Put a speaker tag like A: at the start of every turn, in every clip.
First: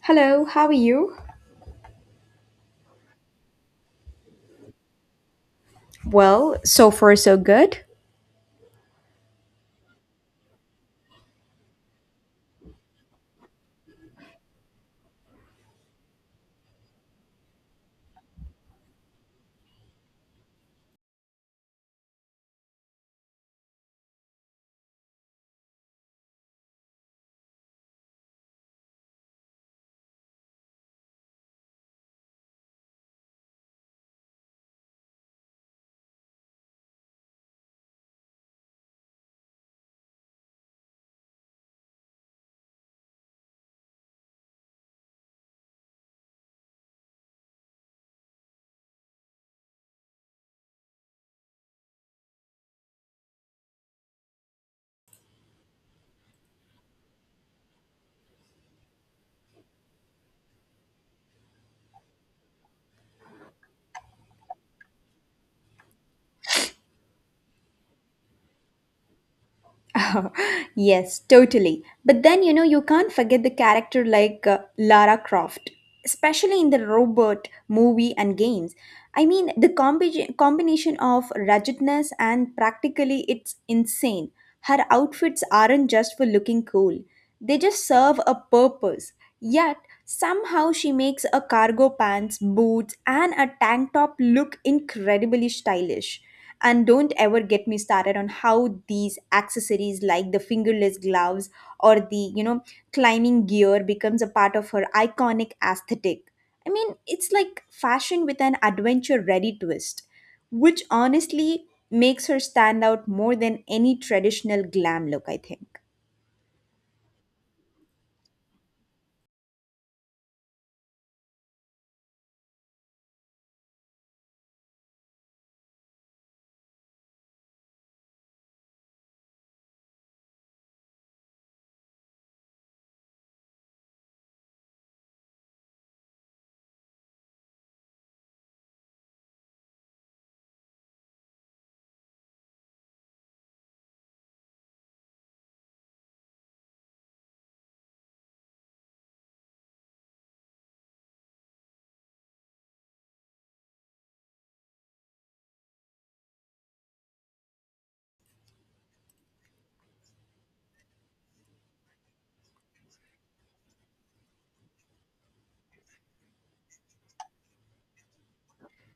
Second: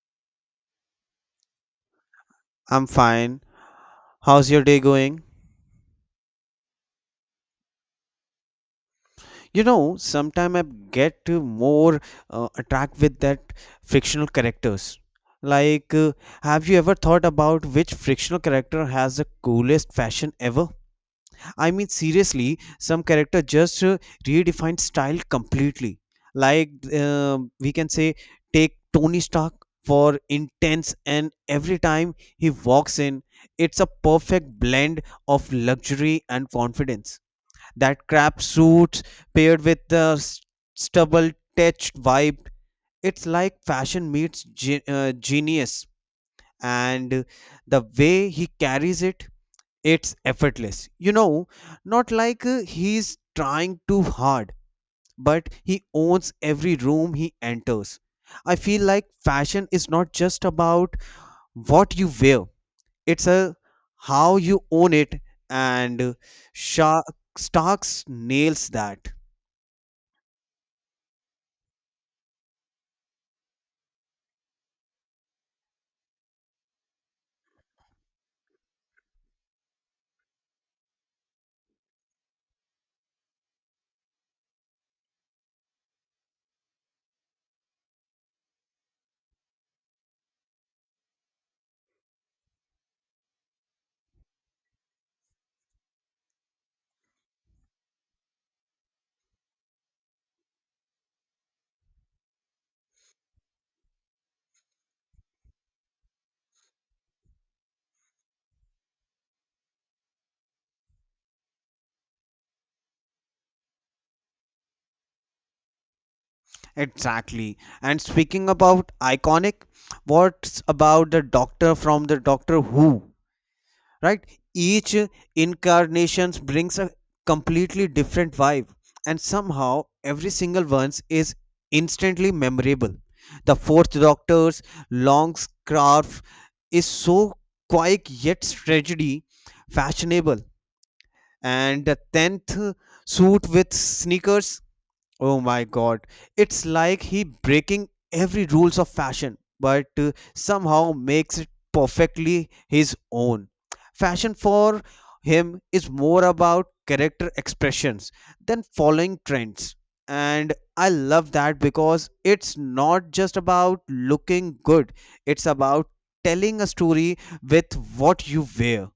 A: Hello, how are you?
B: I'm fine. How's your day going?
A: Well, so far so good.
B: You know, sometimes I get more attract with that fictional characters. Like, uh, have you ever thought about which fictional character has the coolest fashion ever? I mean, seriously, some character just redefined style completely. Like, we can say, take Tony Stark for intense, and every time he walks in, it's a perfect blend of luxury and confidence. That crap suit paired with the stubble touched vibe. It's like fashion meets genius. And the way he carries it, it's effortless. Not like he's trying too hard, but he owns every room he enters. I feel like fashion is not just about what you wear, it's a how you own it and Sha- Starks nails that.
A: Yes, totally. But then you know you can't forget the character like Lara Croft, especially in the robot movie and games. I mean, the combination of ruggedness and practically it's insane. Her outfits aren't just for looking cool. They just serve a purpose. Yet somehow she makes a cargo pants, boots and a tank top look incredibly stylish. And don't ever get me started on how these accessories like the fingerless gloves or the climbing gear becomes a part of her iconic aesthetic. I mean, it's like fashion with an adventure ready twist, which honestly makes her stand out more than any traditional glam look, I think.
B: Exactly. And speaking about iconic, what's about the Doctor from the Doctor Who? Right? Each incarnation brings a completely different vibe, and somehow every single one is instantly memorable. The fourth Doctor's long scarf is so quick yet tragedy fashionable, and the tenth suit with sneakers. Oh my god, it's like he breaking every rules of fashion, but somehow makes it perfectly his own. Fashion for him is more about character expressions than following trends. And I love that because it's not just about looking good, it's about telling a story with what you wear.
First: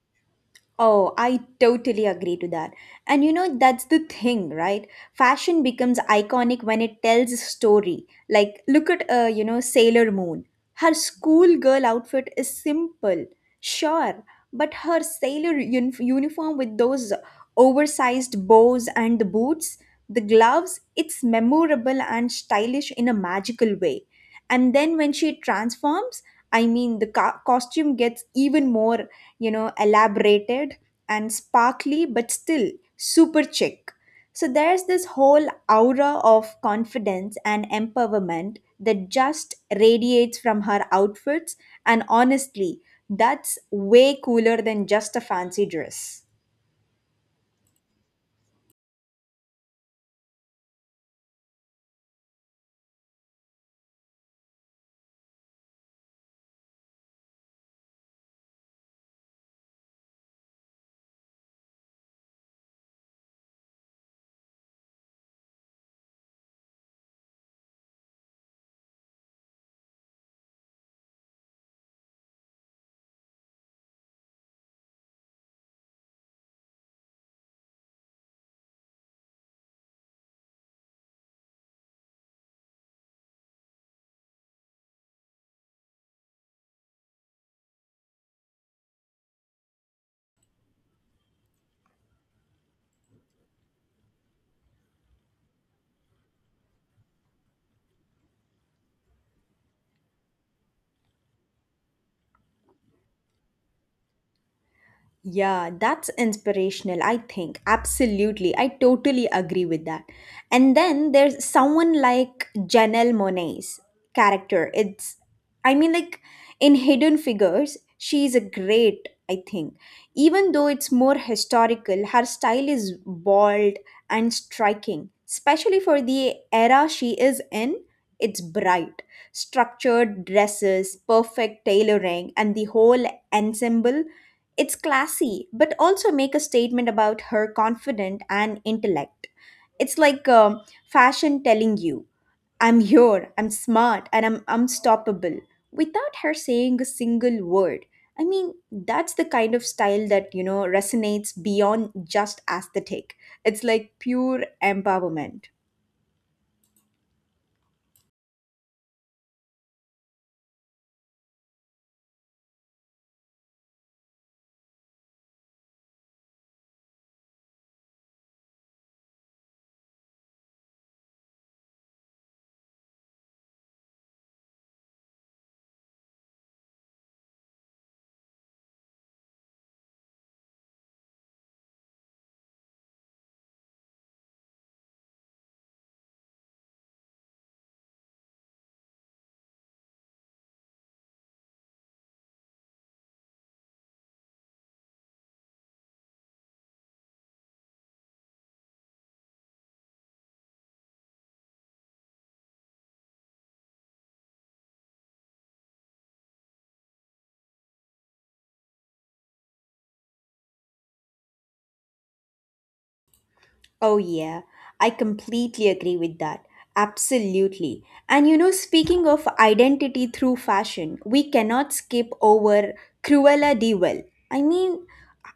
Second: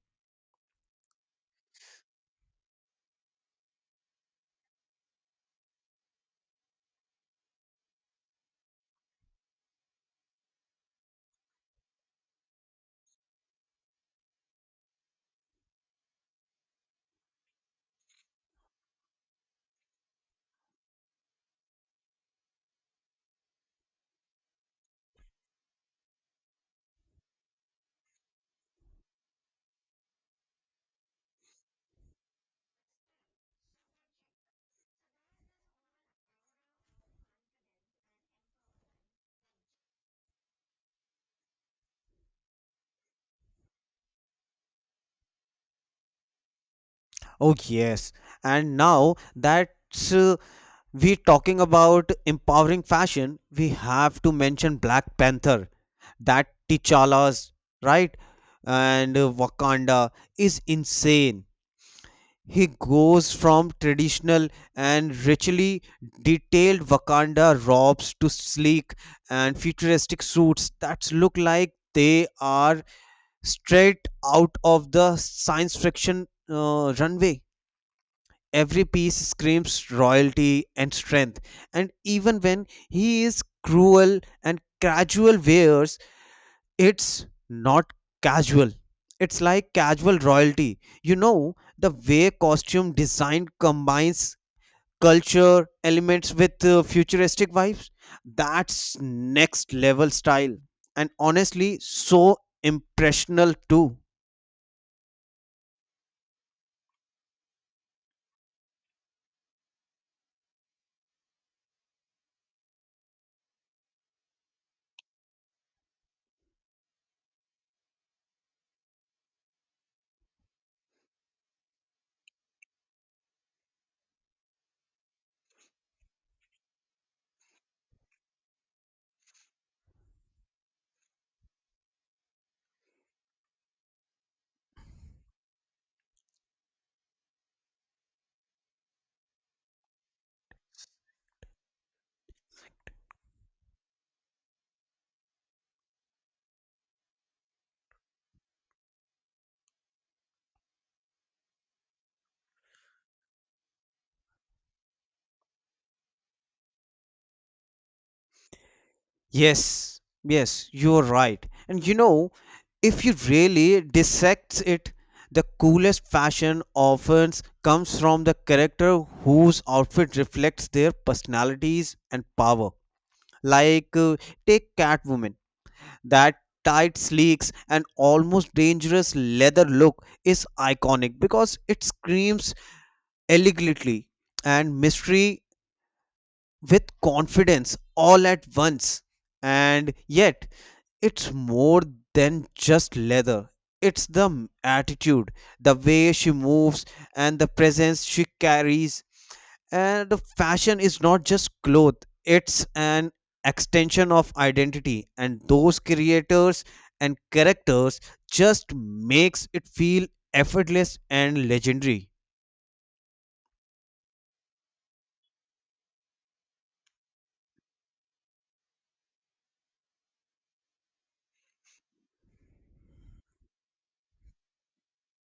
A: Oh, I totally agree to that. And you know, that's the thing, right? Fashion becomes iconic when it tells a story. Like, look at, you know, Sailor Moon. Her schoolgirl outfit is simple, sure, but her uniform with those oversized bows and the boots, the gloves, it's memorable and stylish in a magical way. And then when she transforms, I mean, the costume gets even more, you know, elaborated and sparkly, but still super chic. So there's this whole aura of confidence and empowerment that just radiates from her outfits. And honestly, that's way cooler than just a fancy dress.
B: Oh yes, and now that uh, we talking about empowering fashion, we have to mention Black Panther. That T'Challa's right and Wakanda is insane. He goes from traditional and richly detailed Wakanda robes to sleek and futuristic suits that look like they are straight out of the science fiction runway. Every piece screams royalty and strength, and even when he is cruel and casual wears, it's not casual, it's like casual royalty. You know, the way costume design combines culture elements with futuristic vibes, that's next level style, and honestly so impressional too.
A: Yeah, that's inspirational, I think. Absolutely. I totally agree with that. And then there's someone like Janelle Monae's character. I mean, like, in Hidden Figures, she's a great, I think. Even though it's more historical, her style is bold and striking, especially for the era she is in. It's bright, structured dresses, perfect tailoring, and the whole ensemble, it's classy, but also make a statement about her confidence and intellect. It's like fashion telling you, I'm here, I'm smart, and I'm unstoppable without her saying a single word. I mean, that's the kind of style that, you know, resonates beyond just aesthetic. It's like pure empowerment.
B: Yes, yes, you're right. And you know, if you really dissect it, the coolest fashion often comes from the character whose outfit reflects their personalities and power. Like, uh, take Catwoman. That tight sleeks and almost dangerous leather look is iconic because it screams elegantly and mystery with confidence all at once. And yet, it's more than just leather. It's the attitude, the way she moves, and the presence she carries. And fashion is not just clothes, it's an extension of identity. And those creators and characters just makes it feel effortless and legendary.
A: Oh, yeah, I completely agree with that. Absolutely. And you know, speaking of identity through fashion, we cannot skip over Cruella de Vil. I mean,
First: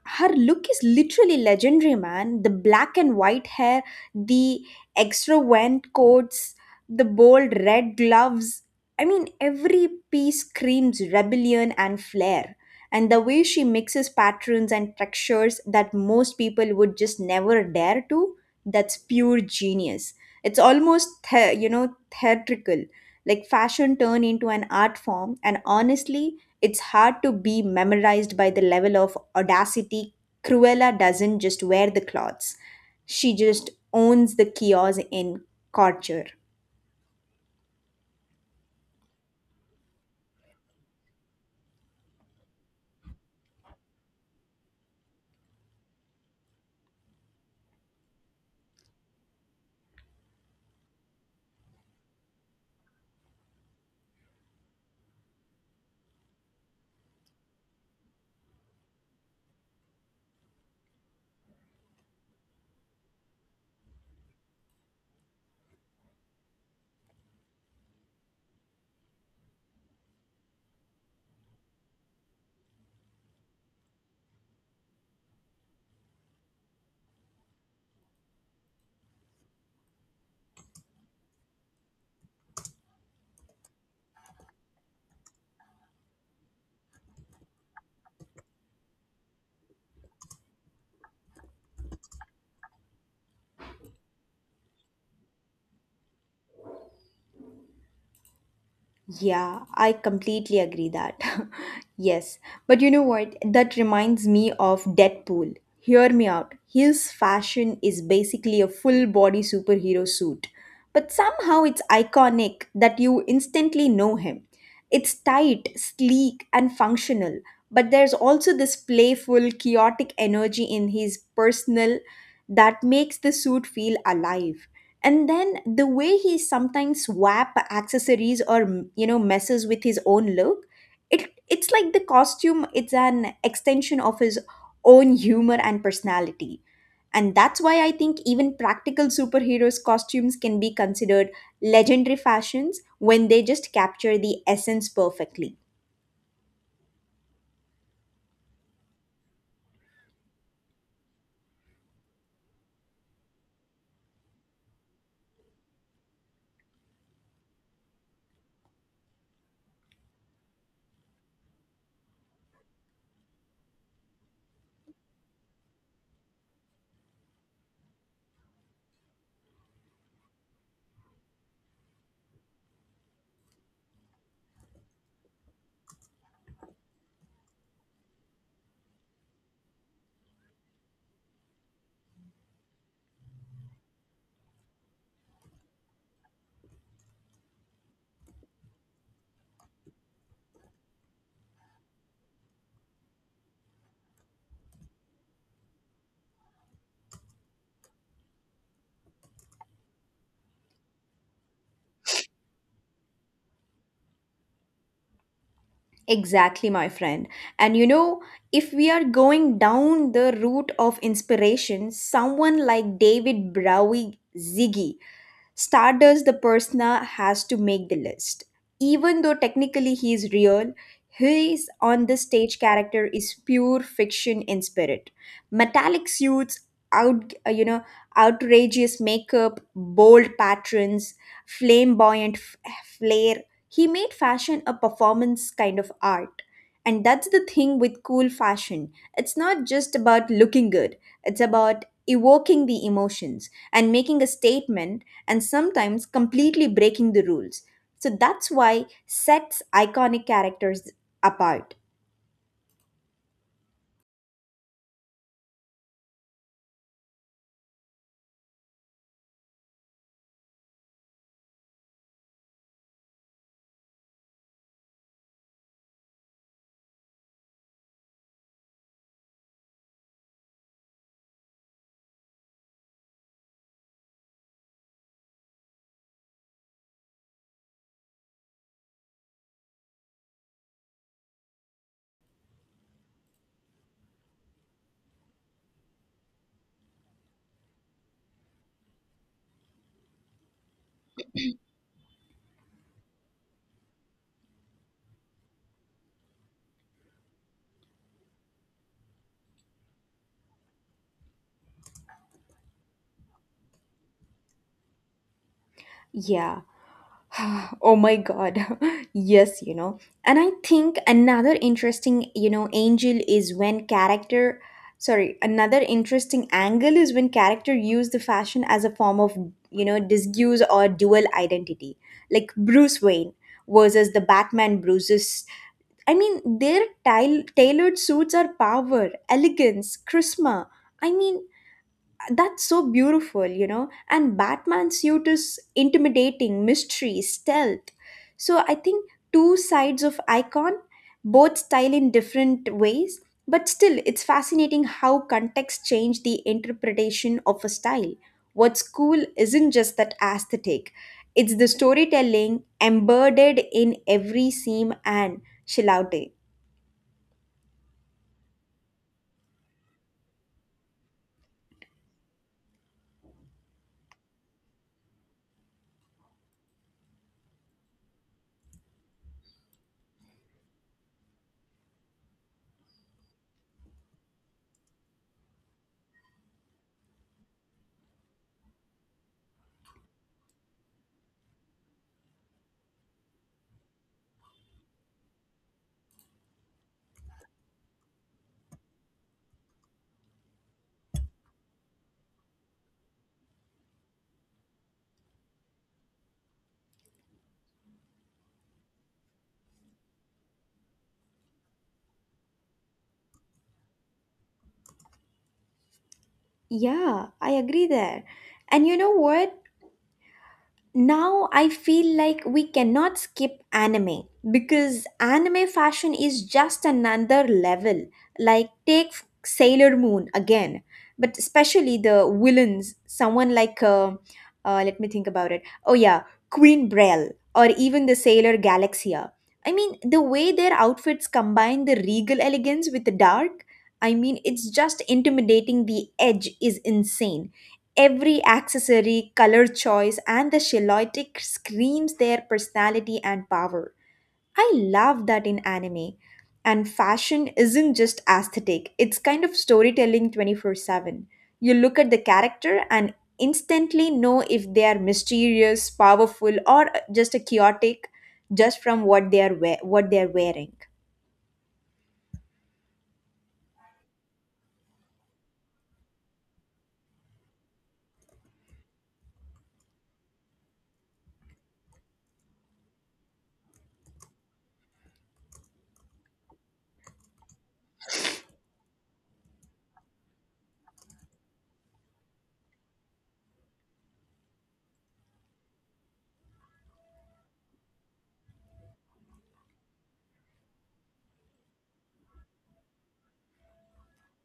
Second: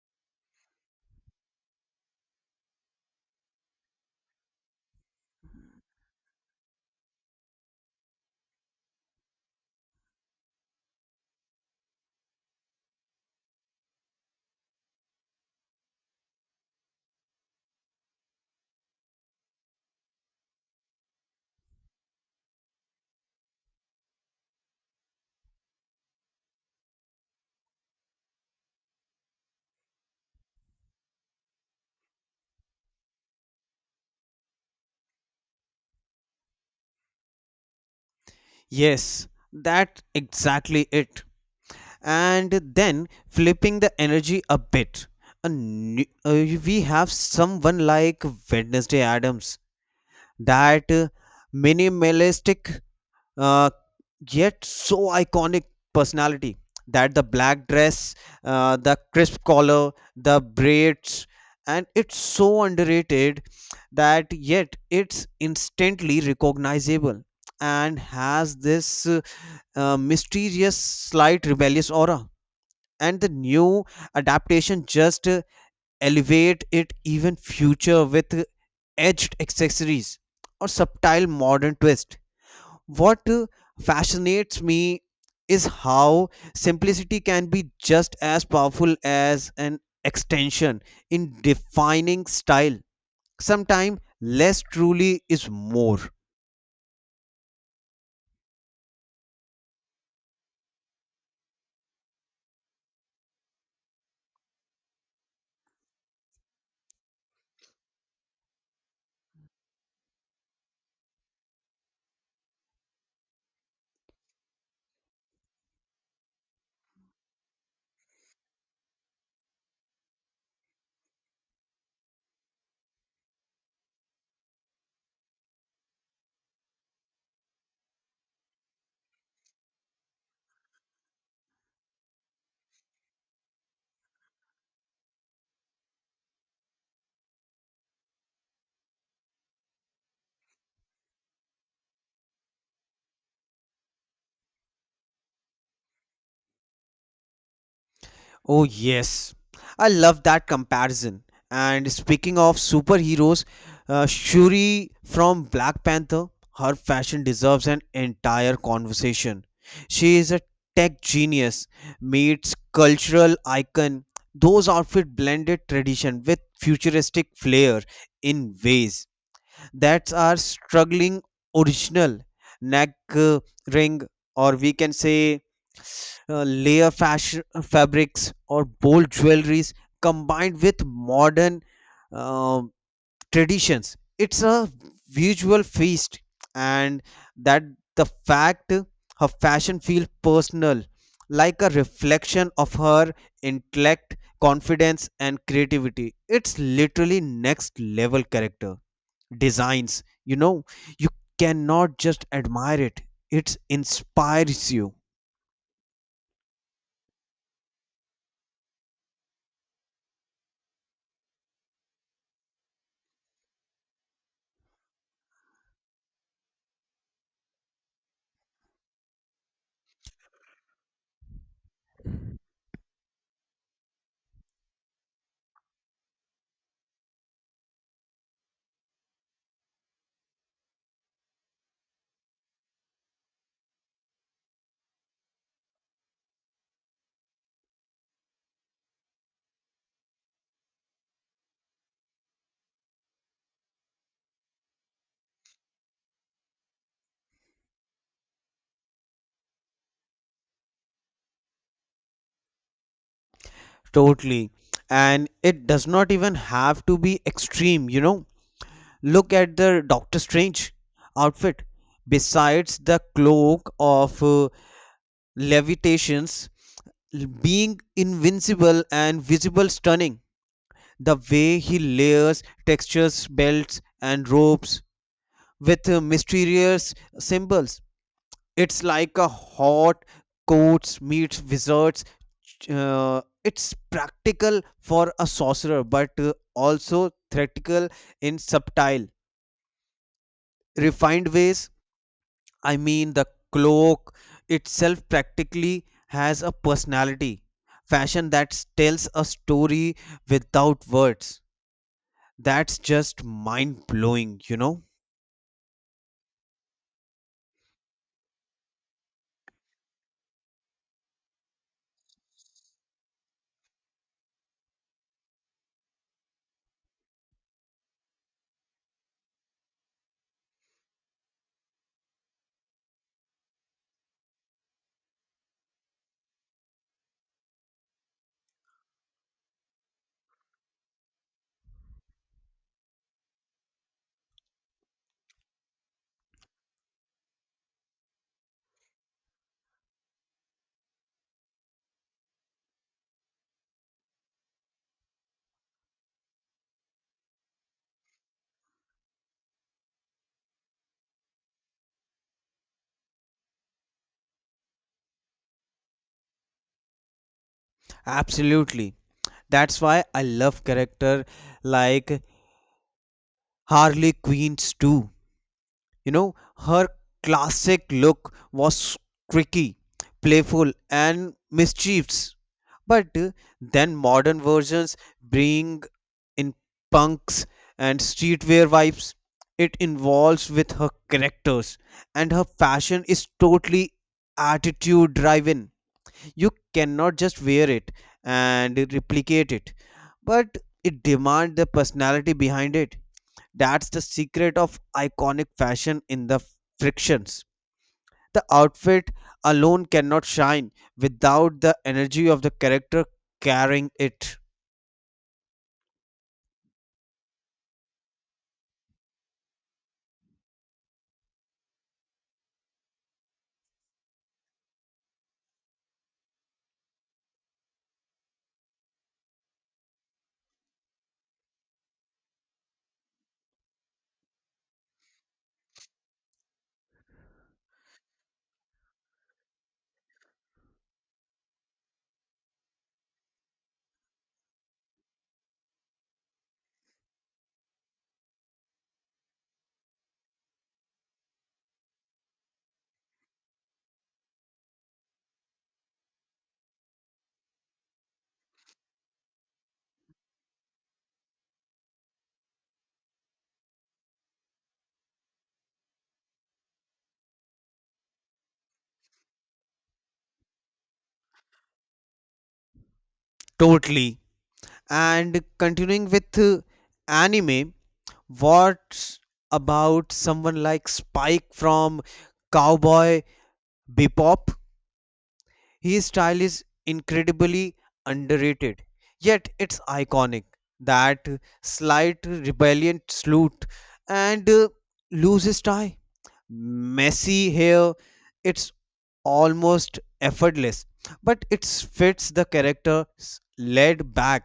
A: her look is literally legendary, man. The black and white hair, the extravagant coats, the bold red gloves. I mean, every piece screams rebellion and flair, and the way she mixes patterns and textures that most people would just never dare to, that's pure genius. It's almost, you know, theatrical, like fashion turned into an art form, and honestly, it's hard to be memorized by the level of audacity. Cruella doesn't just wear the clothes, she just owns the kiosk in culture.
B: Yes, that's exactly it. And then flipping the energy a bit. A new, uh, we have someone like Wednesday Adams, that minimalistic uh, yet so iconic personality. That the black dress, the crisp collar, the braids, and it's so underrated that yet it's instantly recognizable and has this mysterious, slight rebellious aura, and the new adaptation just elevate it even future with edged accessories or subtle modern twist. What fascinates me is how simplicity can be just as powerful as an extension in defining style. Sometimes less truly is more.
A: Yeah, I completely agree that. Yes, but you know what? That reminds me of Deadpool. Hear me out. His fashion is basically a full body superhero suit, but somehow it's iconic that you instantly know him. It's tight, sleek, and functional, but there's also this playful, chaotic energy in his personal that makes the suit feel alive. And then the way he sometimes whap accessories or you know, messes with his own look, it's like the costume, it's an extension of his own humor and personality. And that's why I think even practical superheroes costumes can be considered legendary fashions when they just capture the essence perfectly.
B: Oh, yes. I love that comparison. And speaking of superheroes, Shuri from Black Panther, her fashion deserves an entire conversation. She is a tech genius, meets cultural icon. Those outfits blended tradition with futuristic flair in ways that are struggling original neck uh, ring, or we can say layer fashion, fabrics or bold jewelries combined with modern uh, traditions. It's a visual feast, and that the fact her fashion feels personal, like a reflection of her intellect, confidence, and creativity. It's literally next level character designs. You know, you cannot just admire it; it inspires you.
A: Exactly, my friend. And you know, if we are going down the route of inspiration, someone like david browie ziggy Stardust, the persona, has to make the list. Even though technically he is real, his on the stage character is pure fiction in spirit. Metallic suits, out you know, outrageous makeup, bold patterns, flamboyant flair. He made fashion a performance kind of art. And that's the thing with cool fashion. It's not just about looking good, it's about evoking the emotions and making a statement and sometimes completely breaking the rules. So that's why sets iconic characters apart.
B: Totally. And it does not even have to be extreme, you know. Look at the Doctor Strange outfit. Besides the cloak of levitations, being invincible and visible stunning, the way he layers textures, belts, and ropes with mysterious symbols. It's like a hot coats meets wizards. Uh, it's practical for a sorcerer, but also theatrical in subtle, refined ways. I mean, the cloak itself practically has a personality, fashion that tells a story without words. That's just mind blowing, you know?
A: Yeah. Oh my god. Yes, you know. And I think another interesting, you know, angel is when character sorry, another interesting angle is when character use the fashion as a form of, you know, disguise or dual identity. Like Bruce Wayne versus the Batman Bruce's, I mean, their tailored suits are power, elegance, charisma. I mean, that's so beautiful, you know. And Batman's suit is intimidating, mystery, stealth. So I think two sides of icon, both style in different ways, but still, it's fascinating how context change the interpretation of a style. What's cool isn't just that aesthetic; it's the storytelling embedded in every seam and shilaude.
B: Absolutely. That's why I love character like Harley Queens too. You know, her classic look was tricky, playful, and mischievous. But then modern versions bring in punks and streetwear vibes. It involves with her characters, and her fashion is totally attitude driven. You cannot just wear it and replicate it, but it demands the personality behind it. That's the secret of iconic fashion in the frictions. The outfit alone cannot shine without the energy of the character carrying it.
A: Yeah, I agree there. And you know what? Now I feel like we cannot skip anime because anime fashion is just another level. Like, take Sailor Moon again, but especially the villains, someone like, let me think about it. Oh, yeah, Queen Brel or even the Sailor Galaxia. I mean, the way their outfits combine the regal elegance with the dark, I mean, it's just intimidating. The edge is insane. Every accessory, color choice, and the silhouette screams their personality and power. I love that in anime. And fashion isn't just aesthetic, it's kind of storytelling 24/7. You look at the character and instantly know if they are mysterious, powerful, or just a chaotic, just from what they are wearing.
B: Totally. And continuing with anime, what about someone like Spike from Cowboy Bebop? His style is incredibly underrated, yet it's iconic. That slight rebellion salute and loose his tie, messy hair. It's almost effortless, but it fits the character laid back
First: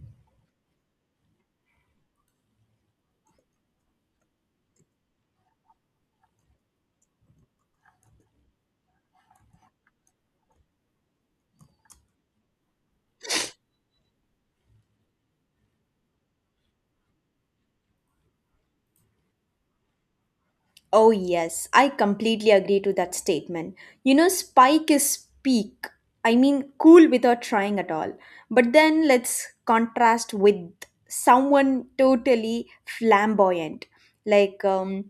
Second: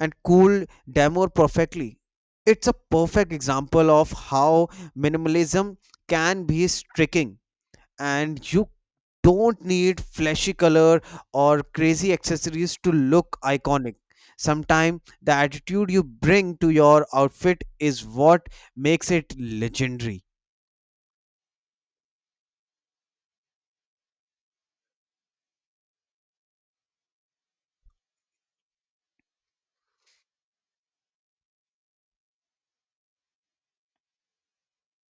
B: and cool Damore perfectly. It's a perfect example of how minimalism can be striking, and you don't need flashy color or crazy accessories to look iconic. Sometimes the attitude you bring to your outfit is what makes it legendary.
A: Oh, yes, I completely agree to that statement. You know, Spike is peak. I mean, cool without trying at all. But then let's contrast with someone totally flamboyant, like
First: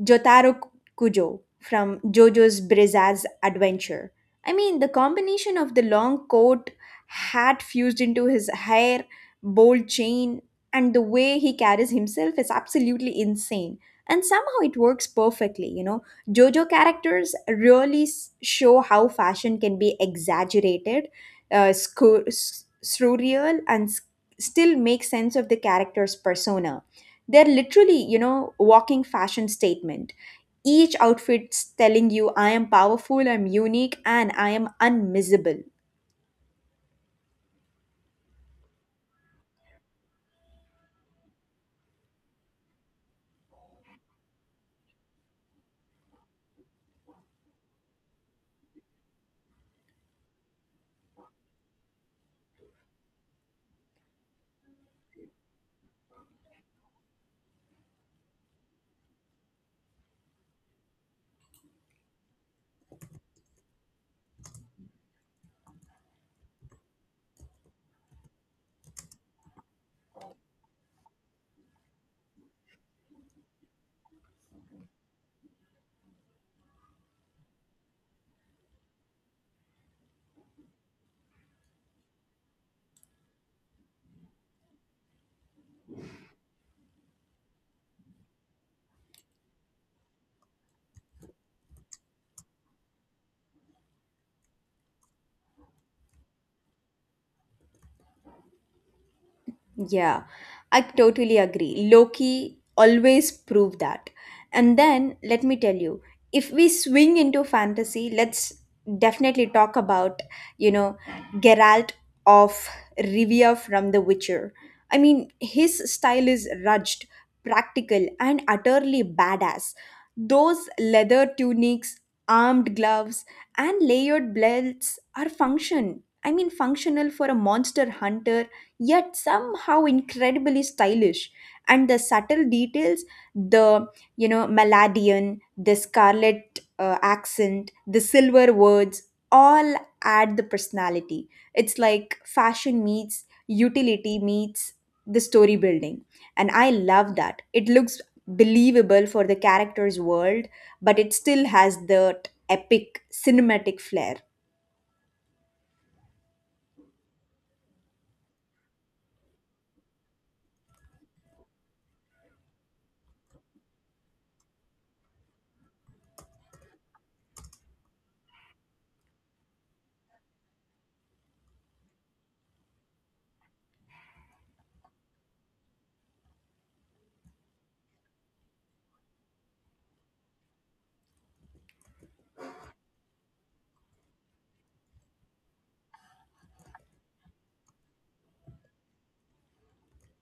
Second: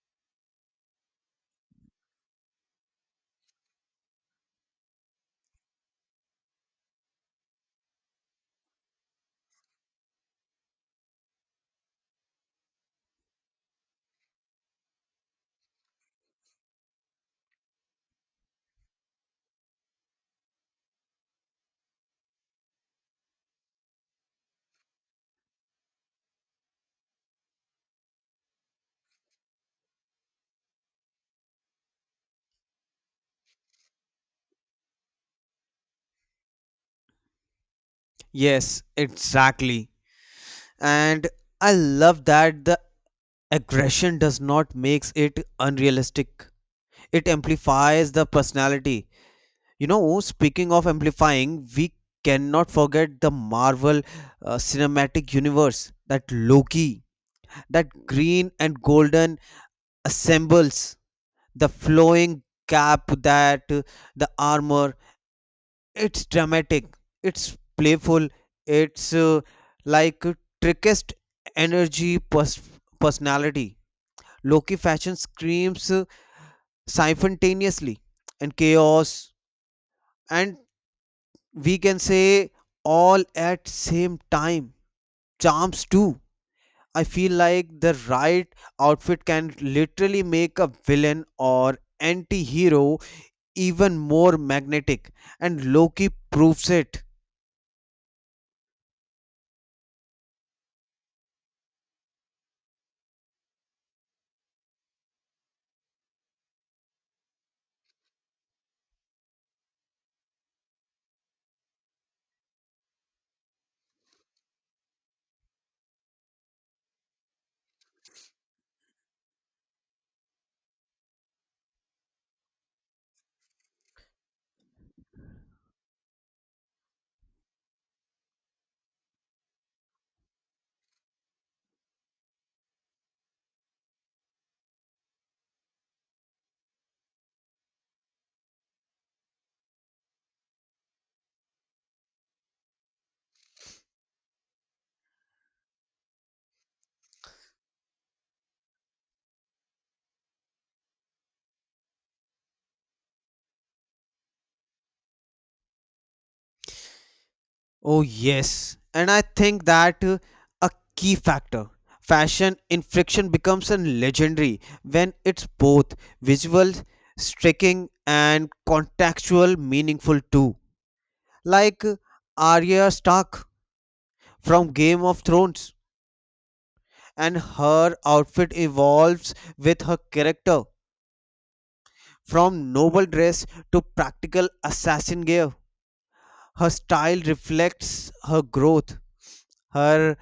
A: Jotaro Kujo from JoJo's Bizarre Adventure. I mean, the combination of the long coat, hat fused into his hair, bold chain, and the way he carries himself is absolutely insane, and somehow it works perfectly. You know, jojo characters really show how fashion can be exaggerated, surreal and still make sense of the character's persona. They're literally, you know, walking fashion statement. Each outfit's telling you, I am powerful, I'm unique, and I am unmissable.
B: Yes, exactly. And I love that the aggression does not makes it unrealistic. It amplifies the personality. You know, speaking of amplifying, we cannot forget the Marvel cinematic universe. That Loki, that green and golden assembles, the flowing cap that the armor, it's dramatic, it's playful, it's like uh, trickest energy personality. Loki fashion screams simultaneously and chaos and, we can say, all at same time charms too. I feel like the right outfit can literally make a villain or anti hero even more magnetic, and Loki proves it.
A: Yeah, I totally agree. Loki always proved that. And then let me tell you, if we swing into fantasy, let's definitely talk about, you know, Geralt of Rivia from The Witcher. I mean, his style is rugged, practical, and utterly badass. Those leather tunics, armed gloves, and layered belts are function. I mean, functional for a monster hunter, yet somehow incredibly stylish. And the subtle details, the, you know, melodeon, the scarlet accent, the silver words, all add the personality. It's like fashion meets utility meets the story building. And I love that it looks believable for the character's world, but it still has that epic cinematic flair.
B: Oh, yes. And I think that a key factor fashion in friction becomes a legendary when it's both visual, striking, and contextual meaningful too. Like uh, Arya Stark from Game of Thrones and her outfit evolves with her character from noble dress to practical assassin gear. Her style reflects her growth, her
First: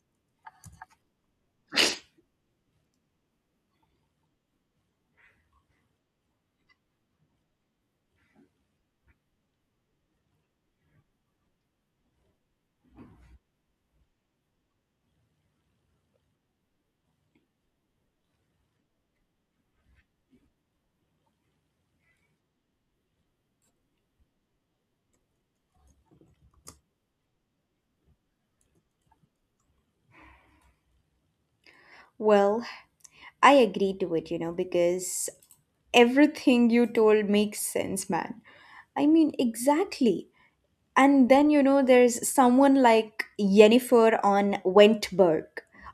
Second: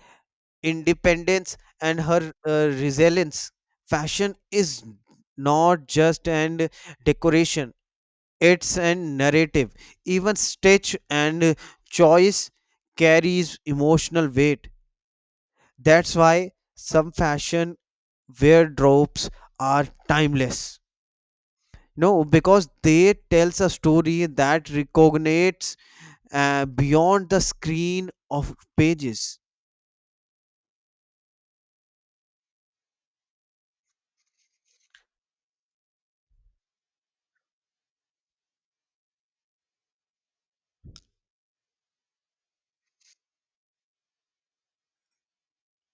B: independence, and her resilience. Fashion is not just an decoration, it's a narrative. Even stitch and choice carries emotional weight. That's why some fashion wardrobes are timeless. No, because they tells a story that resonates beyond the screen of pages.
A: Well, I agree to it, you know, because everything you told makes sense, man. I mean, exactly. And then, you know, there's someone like Yennefer on Wentberg,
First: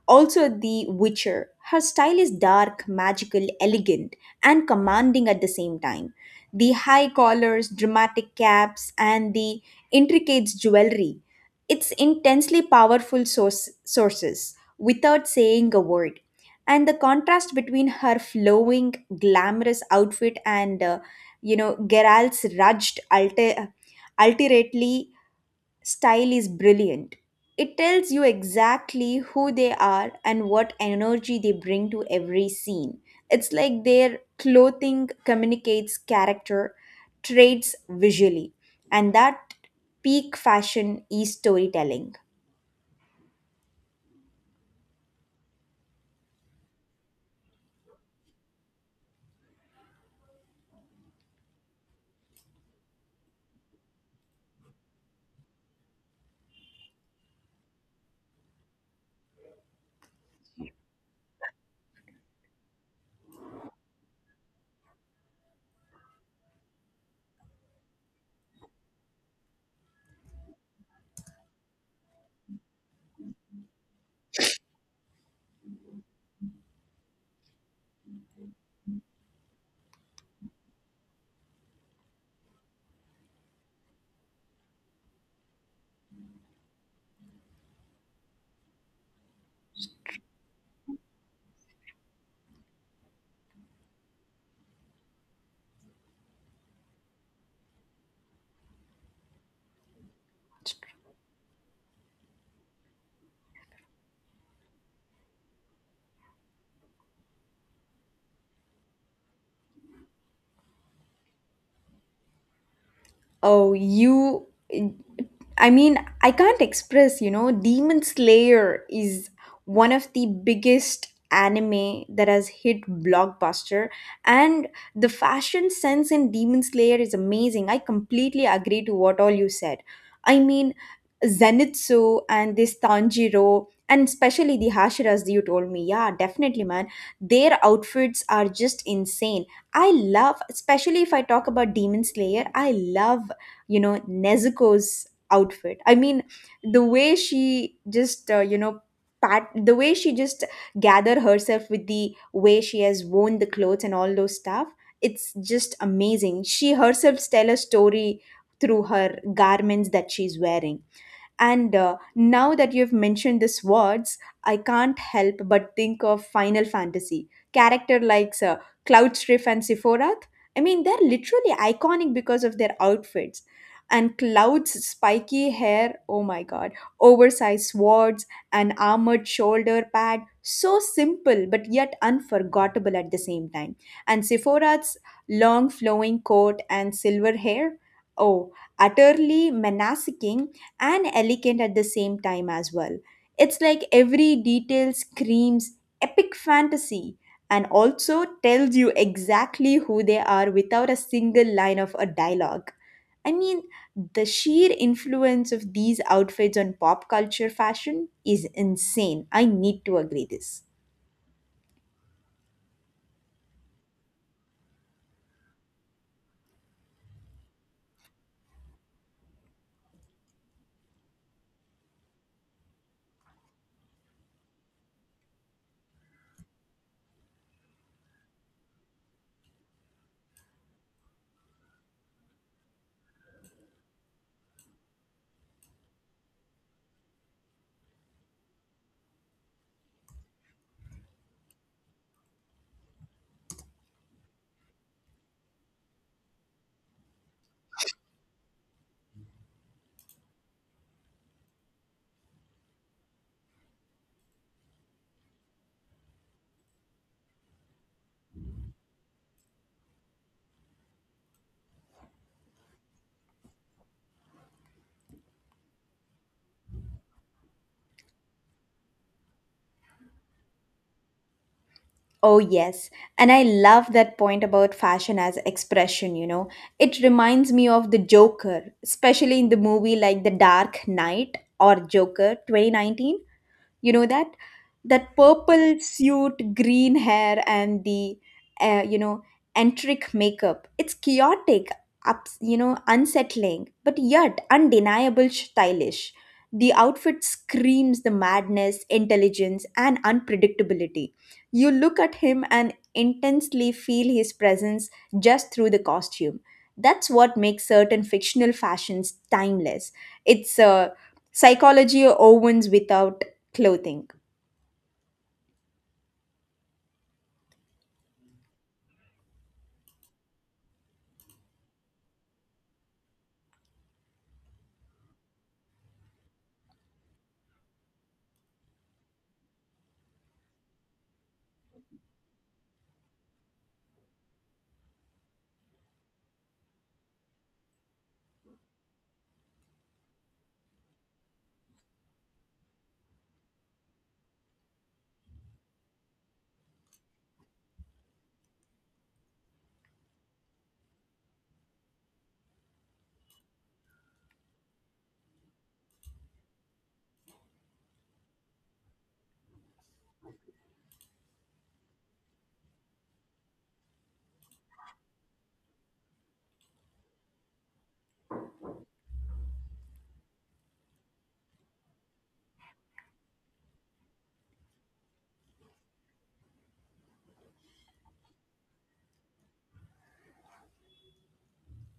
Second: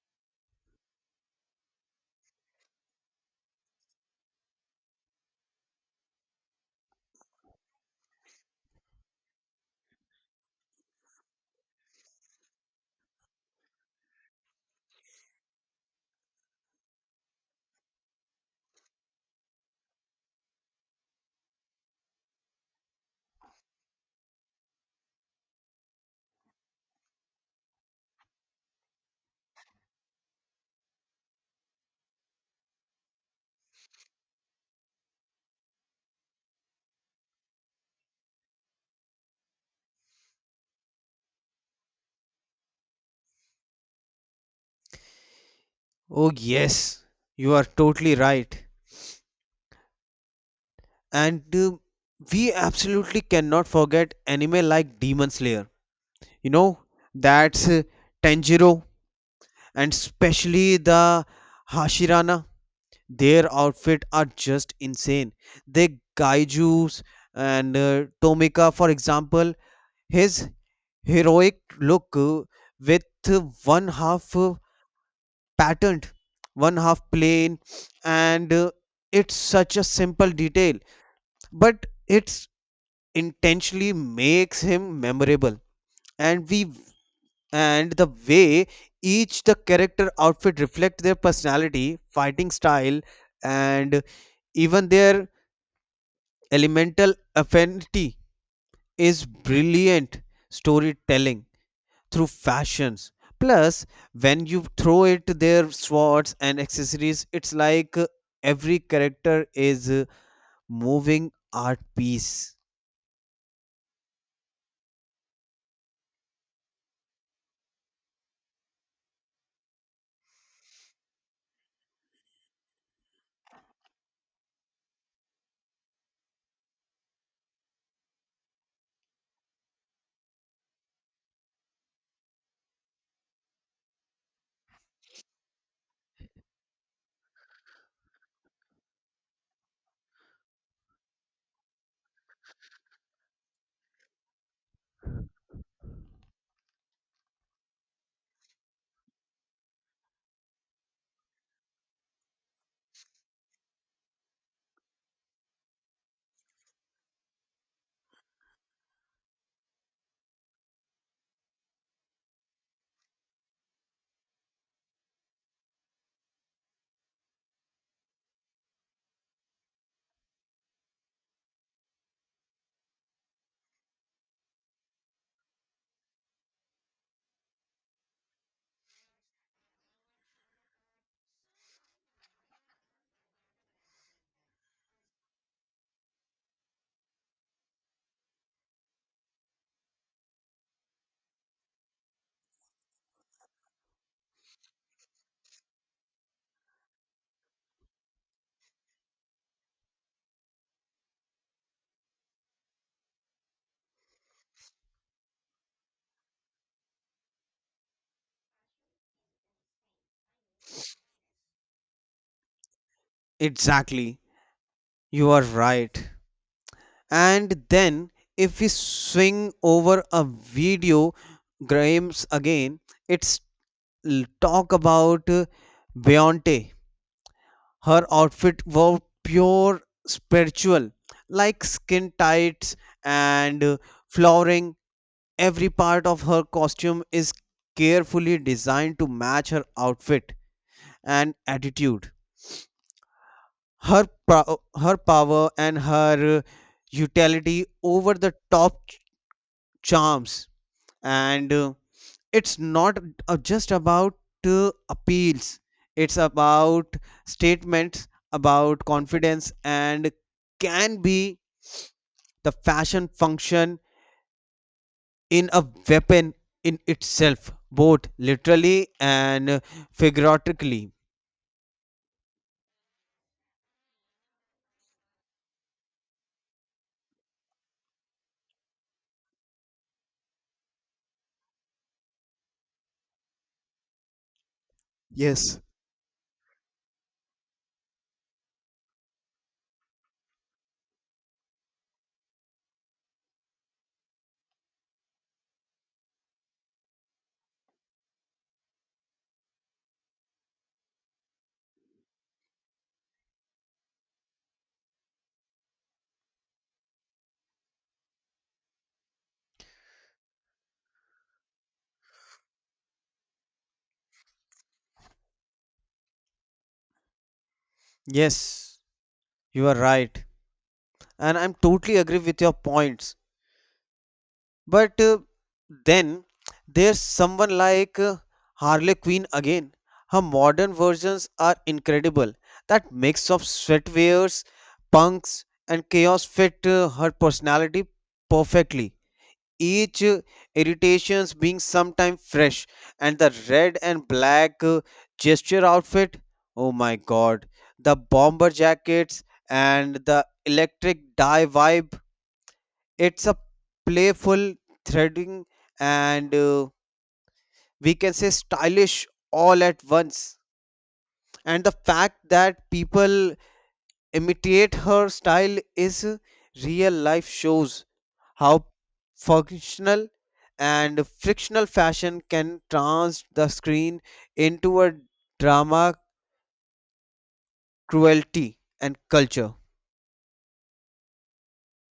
A: also the Witcher. Her style is dark, magical, elegant, and commanding at the same time. The high collars, dramatic caps, and the intricate jewelry. It's intensely powerful sources without saying a word. And the contrast between her flowing, glamorous outfit and, you know, Geralt's rugged, alterately style is brilliant. It tells you exactly who they are and what energy they bring to every scene. It's like their clothing communicates character traits visually, and that peak fashion is storytelling.
B: Oh yes, you are totally right. And we absolutely cannot forget anime like Demon Slayer. You know, that's Tanjiro and especially the Hashirana. Their outfit are just insane. They gaijus and Tomika, for example, his heroic look with one half patterned, one half plain, and it's such a simple detail, but it's intentionally makes him memorable. And we and the way each the character outfit reflect their personality, fighting style, and even their elemental affinity is brilliant storytelling through fashions. Plus, when you throw it their swords and accessories, it's like every character is a moving art piece.
A: Oh, you. I mean, I can't express, you know, Demon Slayer is one of the biggest anime that has hit blockbuster, and the fashion sense in demon slayer is amazing. I completely agree to what all you said. I mean, zenitsu and this tanjiro and especially the hashiras you told me, yeah, definitely, man. Their outfits are just insane. I love, especially if I talk about Demon Slayer, I love, you know, Nezuko's outfit. I mean, the way she just, you know, pat the way she just gather herself with the way she has worn the clothes and all those stuff. It's just amazing. She herself tell a story through her garments that she's wearing. And now that you've mentioned these words, I can't help but think of Final Fantasy. Character like Cloudstriff and Sephorath. I mean, they're literally iconic because of their outfits. And Cloud's spiky hair, oh my god, oversized swords, an armored shoulder pad, so simple but yet unforgettable at the same time. And Sephorath's long flowing coat and silver hair, oh, utterly menacing and elegant at the same time as well. It's like every detail screams epic fantasy and also tells you exactly who they are without a single line of a dialogue. I mean, the sheer influence of these outfits on pop culture fashion is insane. I need to agree this.
B: Exactly, you are right. And then, if we swing over a video, Grimes again, it's talk about Beyonce. Her outfit was pure spiritual, like skin tights and flooring. Every part of her costume is carefully designed to match her outfit and attitude. Her power and her utility over the top charms. And it's not just about appeals, it's about statements about confidence and can be the fashion function in a weapon in itself, both literally and figuratively.
A: Oh, yes. And I love that point about fashion as expression, you know. It reminds me of the Joker, especially in the movie like The Dark Knight or Joker 2019. You know that
B: Yes.
A: purple suit, green hair, and the you know, entric makeup. It's chaotic, ups, you know, unsettling, but yet undeniable stylish. The outfit screams the madness, intelligence, and unpredictability. You look at him and intensely feel his presence just through the costume. That's what makes certain fictional fashions timeless. It's Psychology Owens without clothing.
B: Yes, you are right. And I'm totally agree with your points. But then there's someone like Harley Quinn again. Her modern versions are incredible. That mix of sweatwears, punks, and chaos fit her personality perfectly. Each irritations being sometime fresh, and the red and black gesture outfit, oh my god, the bomber jackets and the electric dye vibe, it's a playful threading and, we can say, stylish all at once. And the fact that people imitate her style is real life shows how functional and frictional fashion can trans the screen into a drama cruelty and culture.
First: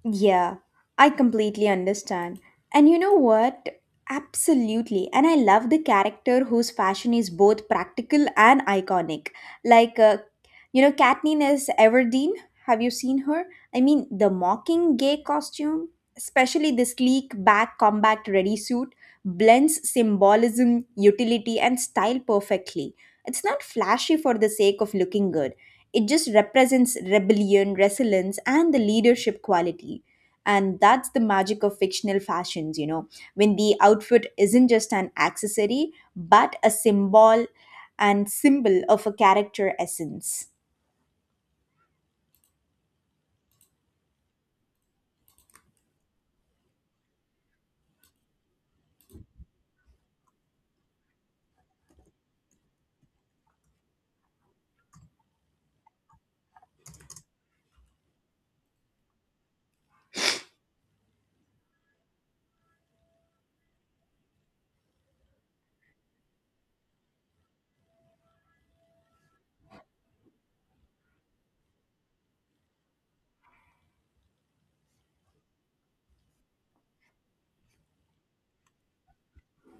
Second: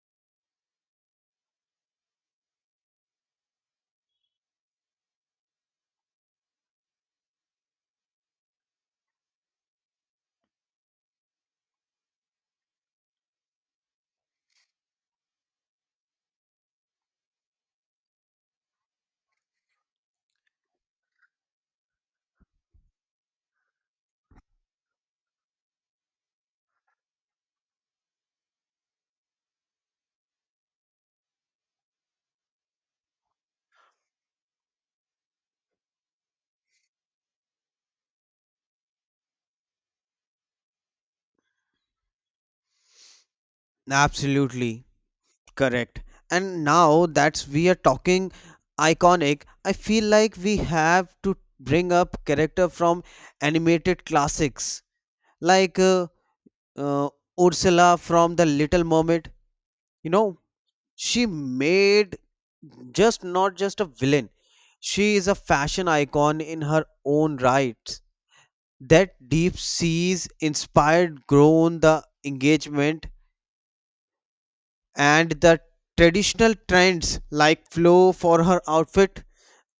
A: Yeah, I completely understand. And you know what? Absolutely. And I love the character whose fashion is both practical and iconic. Like, you know, Katniss Everdeen. Have you seen her? I mean, the mockingjay costume, especially the sleek back combat ready suit, blends symbolism, utility, and style perfectly. It's not flashy for the sake of looking good. It just represents rebellion, resilience, and the leadership quality. And that's the magic of fictional fashions, you know, when the outfit isn't just an accessory, but a symbol and symbol of a character essence.
B: Absolutely correct. And now that we are talking iconic, I feel like we have to bring up character from animated classics like uh, Ursula from The Little Mermaid. You know, she made just not just a villain, she is a fashion icon in her own right. That deep seas inspired grown the engagement, and the traditional trends like flow for her outfit,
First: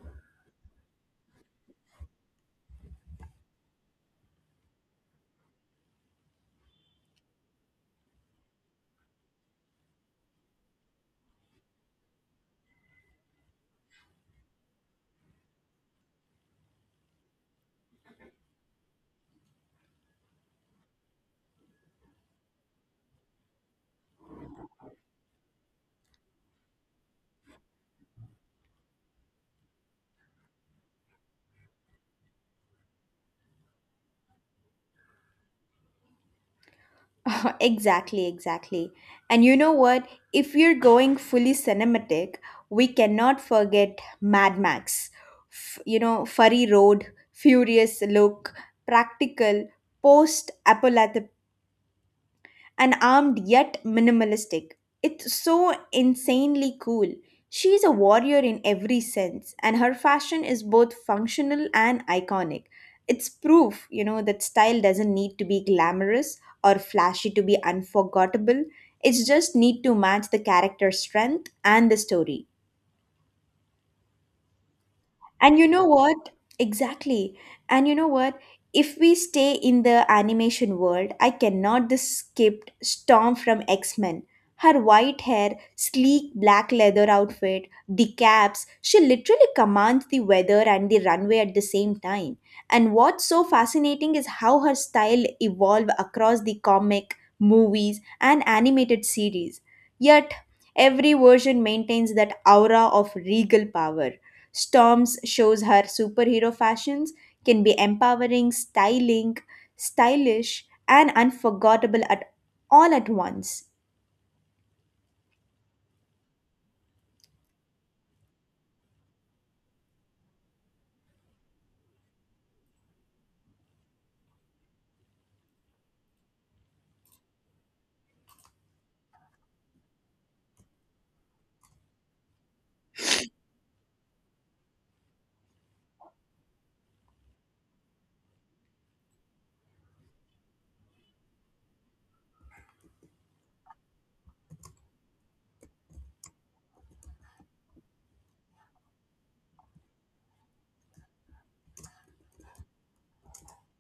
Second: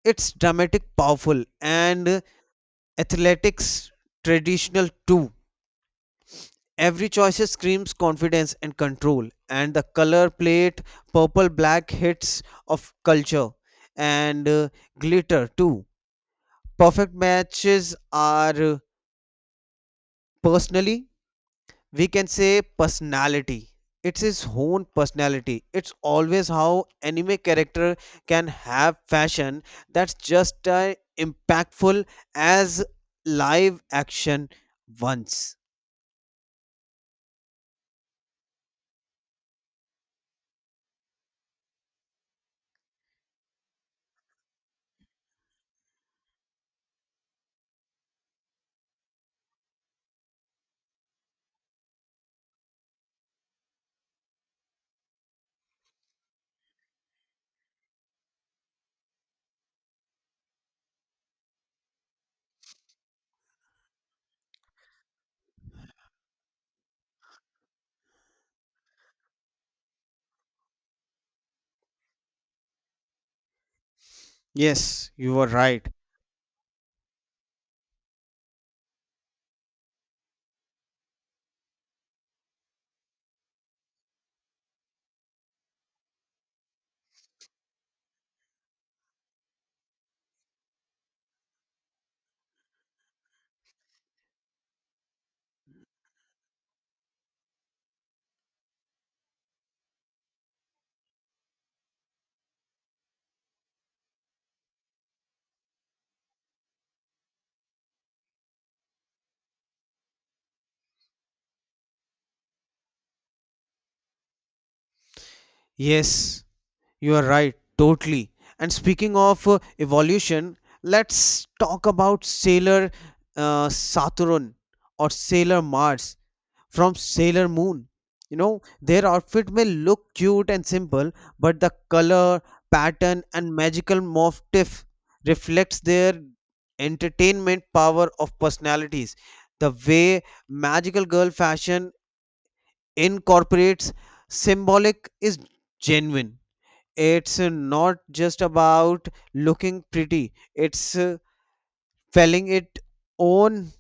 B: it's dramatic, powerful, and athletics traditional too. Every choice screams confidence and control, and the color plate, purple black hits of culture and glitter too. Perfect matches are personally, we can say personality. It's his own personality. It's always how anime character can have fashion that's just impactful as live action once.
A: Exactly, exactly. And you know what? If we're going fully cinematic, we cannot forget Mad Max. You know, Furry Road, Furious Look, Practical, Post and armed yet minimalistic. It's so insanely cool. She's a warrior in every sense, and her fashion is both functional and iconic. It's proof, you know, that style doesn't need to be glamorous or flashy to be unforgettable. It's just need to match the character's strength and the story.
B: Yes, you are
A: And you know
B: right.
A: what? Exactly. And you know what? If we stay in the animation world, I cannot this skip Storm from X-Men. Her white hair, sleek black leather outfit, the caps, she literally commands the weather and the runway at the same time. And what's so fascinating is how her style evolved across the comic, movies, and animated series. Yet, every version maintains that aura of regal power. Storms shows her superhero fashions can be empowering, styling, stylish, and unforgettable at all at once.
B: Yes, you are right, totally. And speaking of evolution, let's talk about Sailor Saturn or Sailor Mars from Sailor Moon. You know, their outfit may look cute and simple, but the color, pattern, and magical motif reflects their entertainment power of personalities. The way magical girl fashion incorporates symbolic is genuine. It's not just about looking pretty, it's feeling it own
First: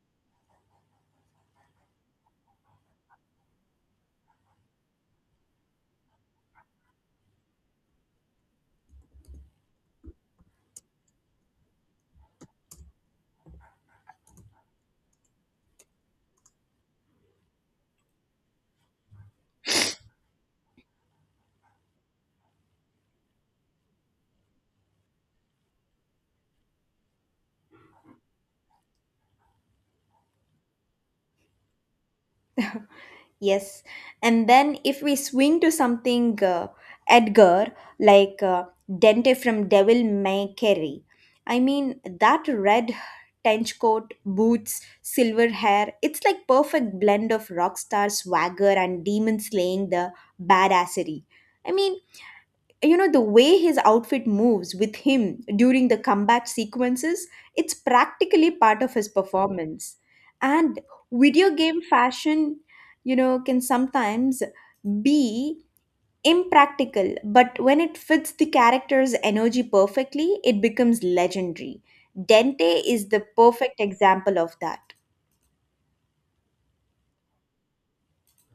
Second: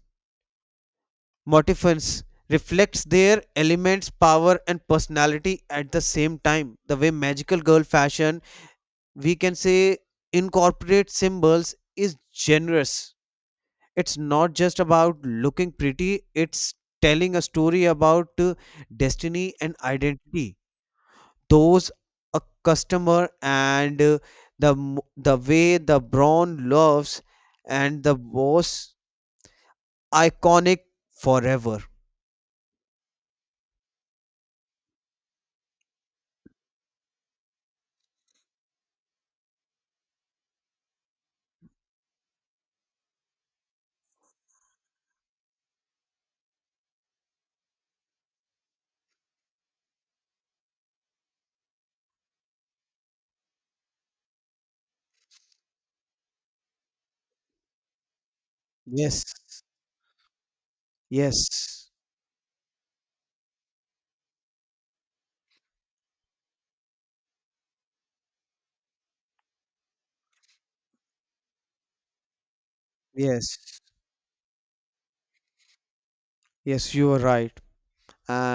B: motifs reflects their elements, power, and personality at the same time. The way magical girl fashion, we can say, incorporate symbols is generous. It's not just about looking pretty, it's telling a story about destiny and identity. Those a customer and the the way the brown loves and the was iconic forever.
A: Yes, and then if we swing to something Edgar like Dente from Devil May Carry, I mean that red trench coat, boots, silver hair, it's like perfect blend of rock star swagger and demon slaying the badassery. I mean, you know the way his outfit moves with him during the combat sequences, it's practically part of his
B: Yes,
A: performance. And video game
B: yes,
A: fashion, you know, can sometimes be impractical, but when it fits the character's energy perfectly, it becomes legendary. Dente is the
B: yes,
A: perfect example of that.
B: yes, you are right. And